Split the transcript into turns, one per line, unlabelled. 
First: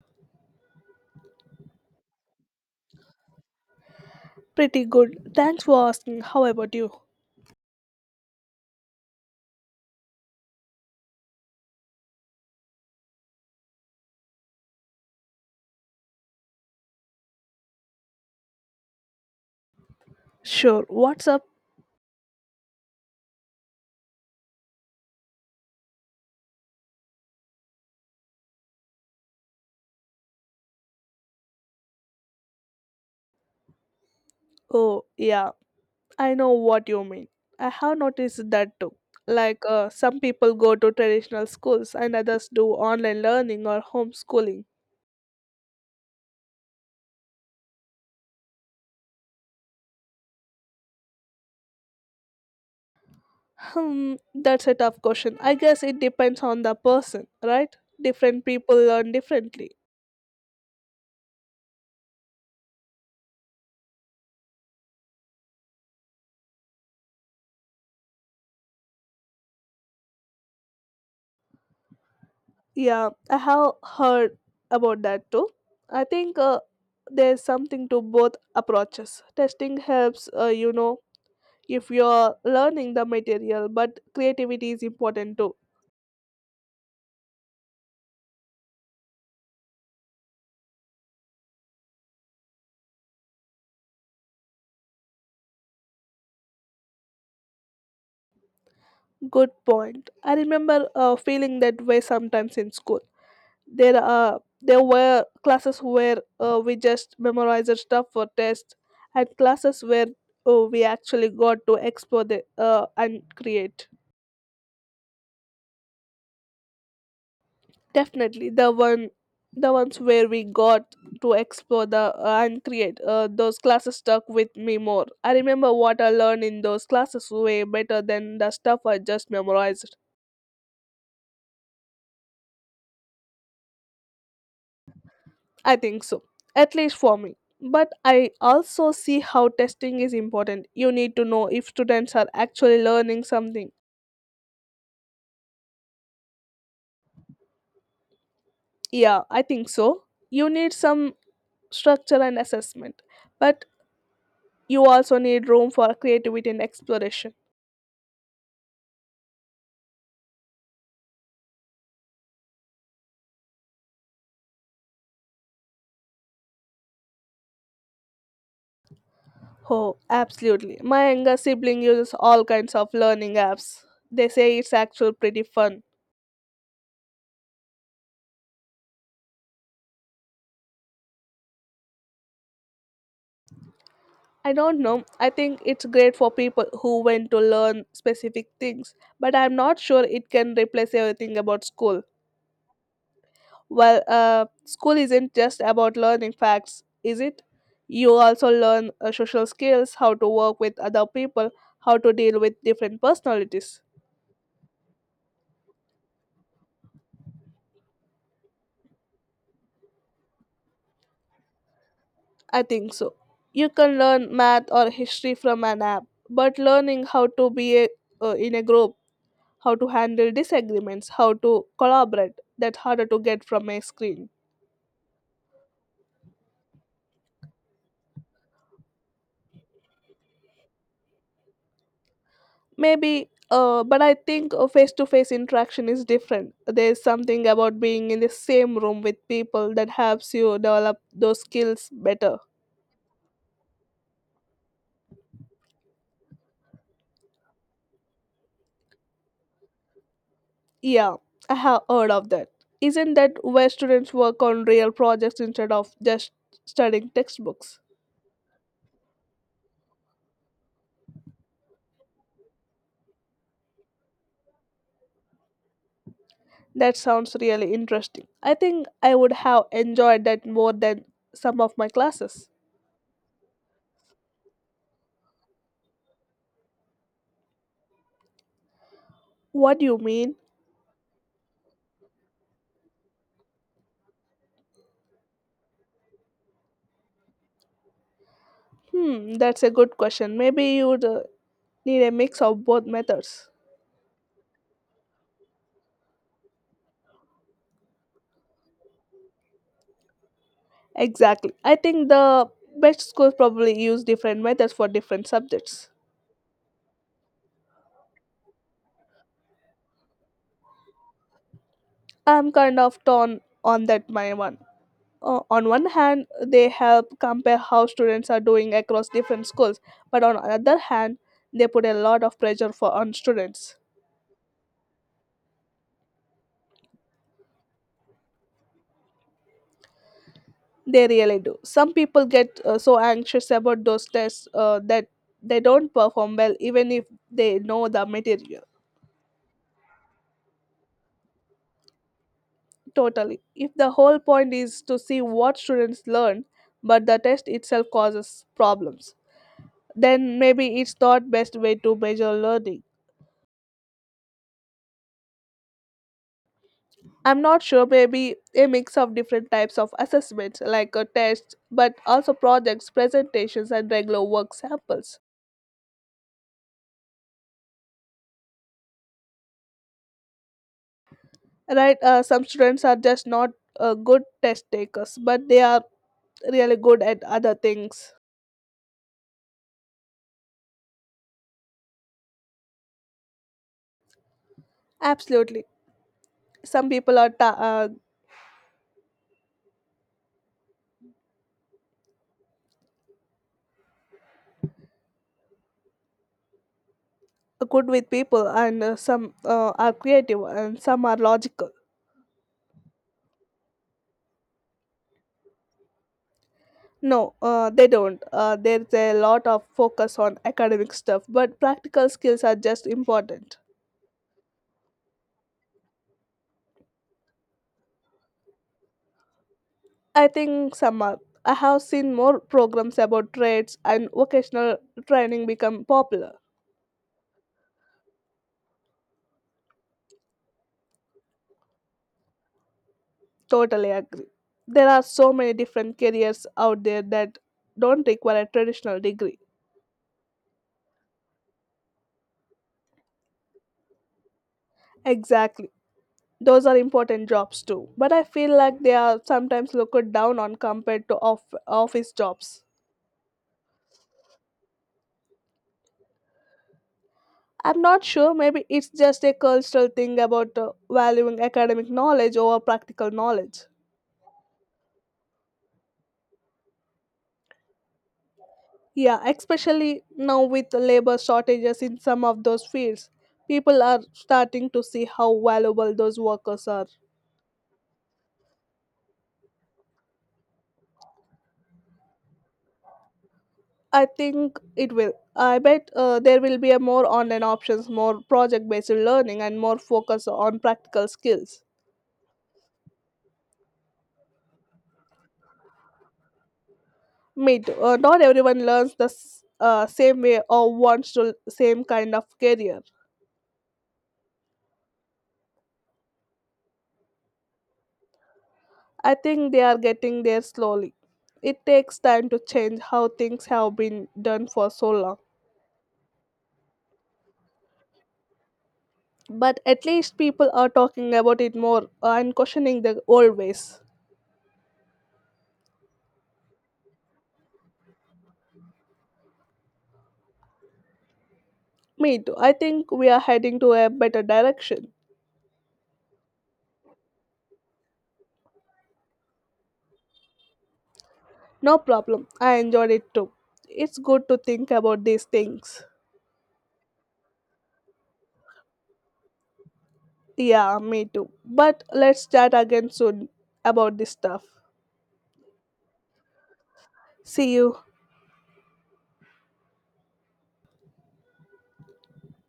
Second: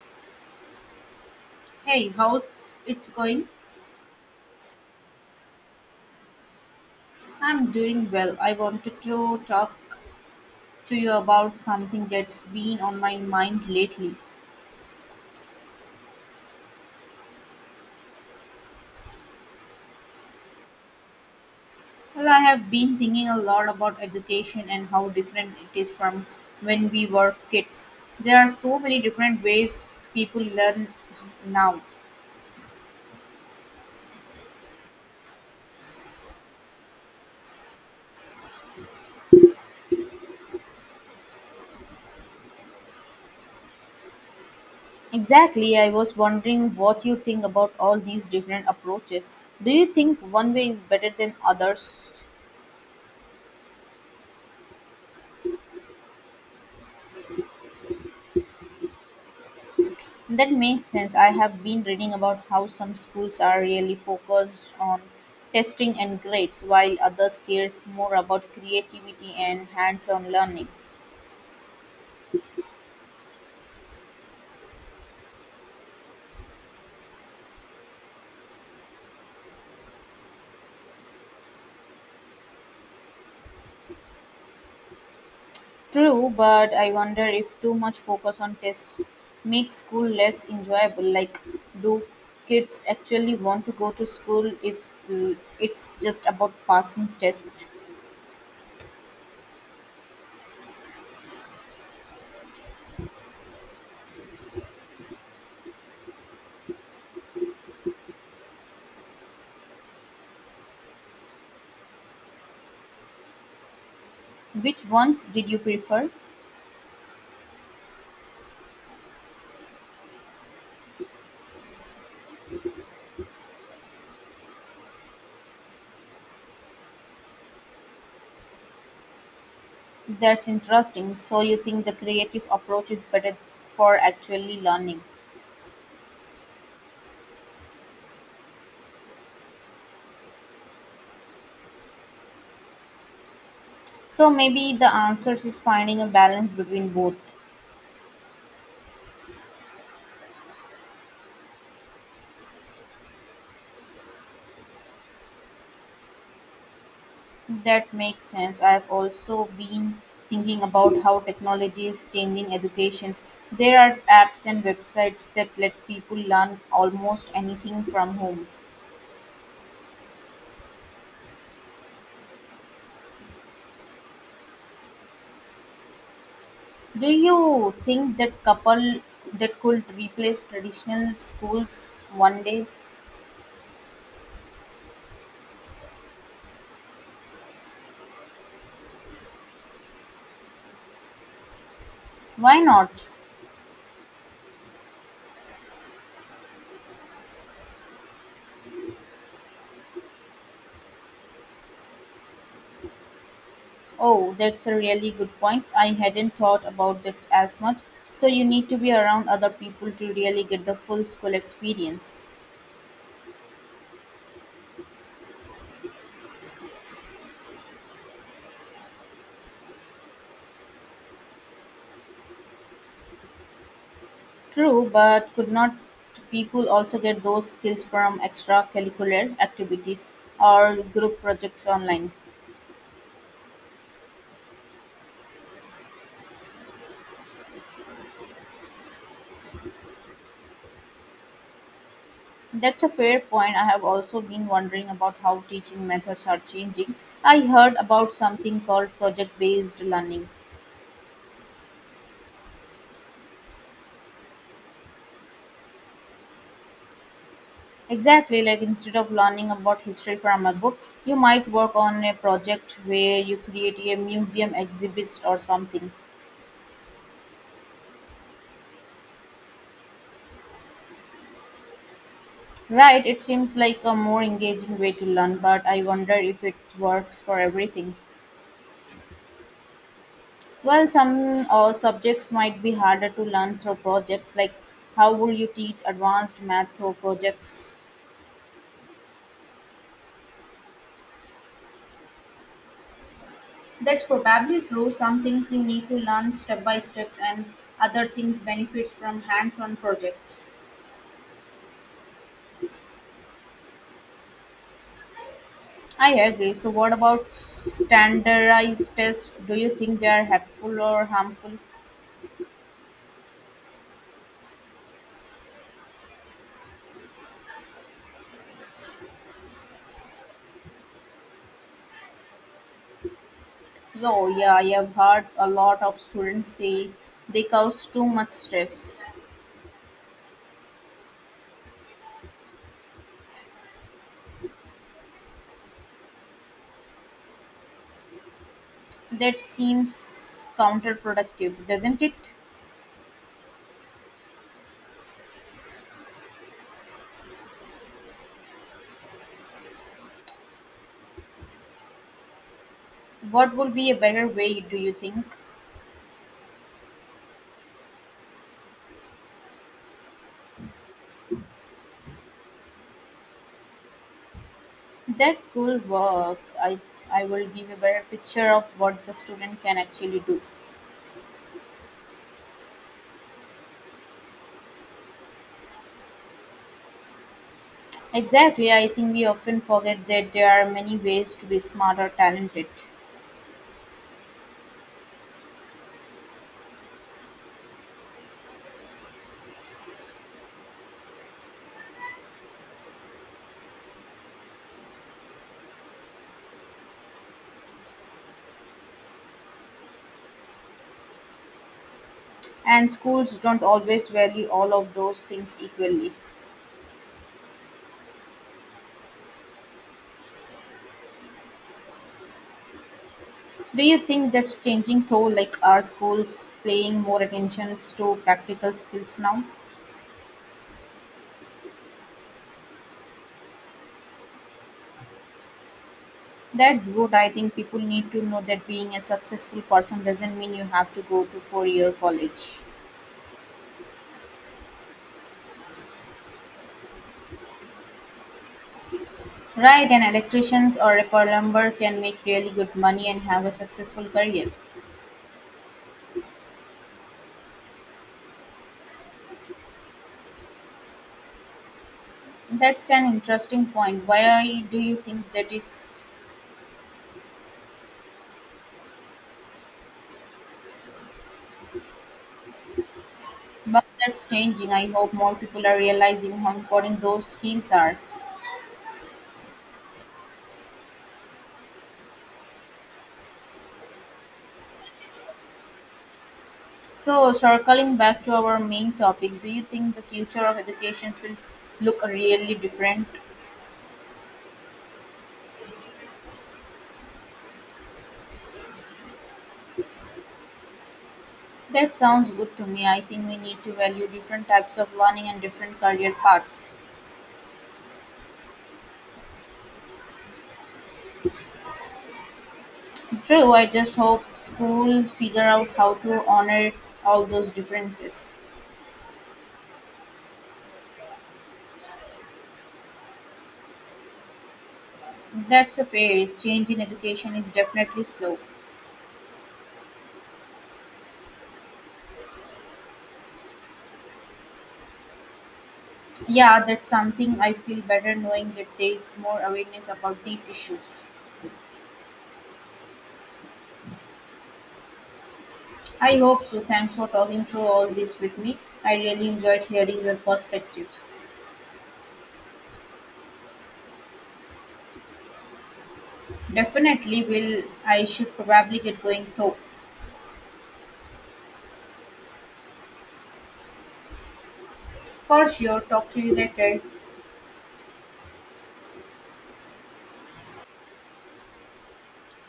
Hey, how's it's going?
Pretty good. Thanks for asking. How about you?
I'm doing well. I wanted to talk to you about something that's been on my mind lately.
Sure. What's up?
Well, I have been thinking a lot about education and how different it is from when we were kids. There are so many different ways people learn now.
Oh, yeah. I know what you mean. I have noticed that too. Like, some people go to traditional schools and others do online learning or homeschooling.
Exactly. I was wondering what you think about all these different approaches. Do you think one way is better than others?
Hmm, that's a tough question. I guess it depends on the person, right? Different people learn differently.
That makes sense. I have been reading about how some schools are really focused on testing and grades, while others cares more about creativity and hands-on learning.
Yeah, I have heard about that too. I think there's something to both approaches. Testing helps, if you're learning the material, but creativity is important too
True, but I wonder if too much focus on tests makes school less enjoyable. Like, do kids actually want to go to school if it's just about passing tests?
good point. I remember feeling that way sometimes in school. There were classes where we just memorized the stuff for tests, and classes where we actually got to explore the and create.
Which ones did you prefer?
Definitely the one, the ones where we got to explore the and create. Those classes stuck with me more. I remember what I learned in those classes way better than the stuff I just memorized.
That's interesting. So you think the creative approach is better for actually learning?
I think so, at least for me. But I also see how testing is important. You need to know if students are actually learning something.
So maybe the answer is finding a balance between both.
Yeah, I think so. You need some structure and assessment, but you also need room for creativity and exploration.
That makes sense. I've also been thinking about how technology is changing educations. There are apps and websites that let people learn almost anything from home.
Oh, absolutely. My younger sibling uses all kinds of learning apps. They say it's actually pretty fun.
Do you think that couple that could replace traditional schools one day?
I don't know. I think it's great for people who want to learn specific things, but I'm not sure it can replace everything about school.
Why not?
Well, school isn't just about learning facts, is it? You also learn social skills, how to work with other people, how to deal with different personalities.
Oh, that's a really good point. I hadn't thought about that as much. So you need to be around other people to really get the full school experience.
I think so. You can learn math or history from an app, but learning how to be a, in a group, how to handle disagreements, how to collaborate, that's harder to get from a screen.
True, but could not people also get those skills from extracurricular activities or group projects online?
Maybe, but I think face to face interaction is different. There's something about being in the same room with people that helps you develop those skills better.
That's a fair point. I have also been wondering about how teaching methods are changing. I heard about something called project based learning.
Yeah, I have heard of that. Isn't that where students work on real projects instead of just studying textbooks?
Exactly, like instead of learning about history from a book, you might work on a project where you create a museum exhibit or something.
That sounds really interesting. I think I would have enjoyed that more than some of my classes.
Right, it seems like a more engaging way to learn, but I wonder if it works for everything.
What do you mean?
Well, some subjects might be harder to learn through projects, like how will you teach advanced math through projects?
Hmm, that's a good question. Maybe you'd need a mix of both methods.
That's probably true. Some things you need to learn step by steps, and other things benefits from hands on projects.
Exactly. I think the best schools probably use different methods for different subjects.
I agree. So, what about standardized tests? Do you think they are helpful or harmful?
I'm kind of torn on that my one. On one hand, they help compare how students are doing across different schools, but on other hand, they put a lot of pressure for on students.
Oh, yeah, I have heard a lot of students say they cause too much stress.
They really do. Some people get so anxious about those tests that they don't perform well, even if they know the material.
That seems counterproductive, doesn't it?
Totally. If the whole point is to see what students learn, but the test itself causes problems, then maybe it's not best way to measure learning.
What would be a better way, do you think?
I'm not sure. Maybe a mix of different types of assessments, like a test, but also projects, presentations, and regular work samples.
That could work. I will give a better picture of what the student can actually do.
Right. Some students are just not good test takers, but they are really good at other things.
Exactly. I think we often forget that there are many ways to be smart or talented.
Absolutely. Some people are good with people, and some are creative, and some are logical.
And schools don't always value all of those things equally.
No. They don't. There's a lot of focus on academic stuff, but practical skills are just important.
Do you think that's changing though? Like, are schools paying more attention to practical skills now?
I think some are. I have seen more programs about trades and vocational training become popular.
That's good. I think people need to know that being a successful person doesn't mean you have to go to 4 year college.
Totally agree. There are so many different careers out there that don't require a traditional degree.
Right, an electrician or a plumber can make really good money and have a successful career.
Exactly. Those are important jobs too. But I feel like they are sometimes looked down on compared to office jobs.
That's an interesting point. Why do you think that is?
I'm not sure, maybe it's just a cultural thing about valuing academic knowledge over practical knowledge.
But that's changing. I hope more people are realizing how important those skills are.
Yeah, especially now with the labor shortages in some of those fields, people are starting to see how valuable those workers are.
So, circling back to our main topic, do you think the future of education will look really different?
I think it will. I bet there will be a more online options, more project-based learning, and more focus on practical skills.
That sounds good to me. I think we need to value different types of learning and different career paths.
Meet. Not everyone learns the same way or wants the same kind of career.
True, I just hope schools figure out how to honor all those differences.
I think they are getting there slowly. It takes time to change how things have been done for so long.
That's a fair change in education is definitely slow.
But at least people are talking about it more and questioning the old ways.
Yeah, that's something I feel better knowing that there is more awareness about these issues.
Me too. I think we are heading to a better direction.
I hope so. Thanks for talking through all this with me. I really enjoyed hearing your perspectives.
No problem. I enjoyed it too. It's good to think about these things.
Definitely will. I should probably get going though.
Yeah, me too. But let's chat again soon about this stuff.
For sure. Talk to you later.
See you.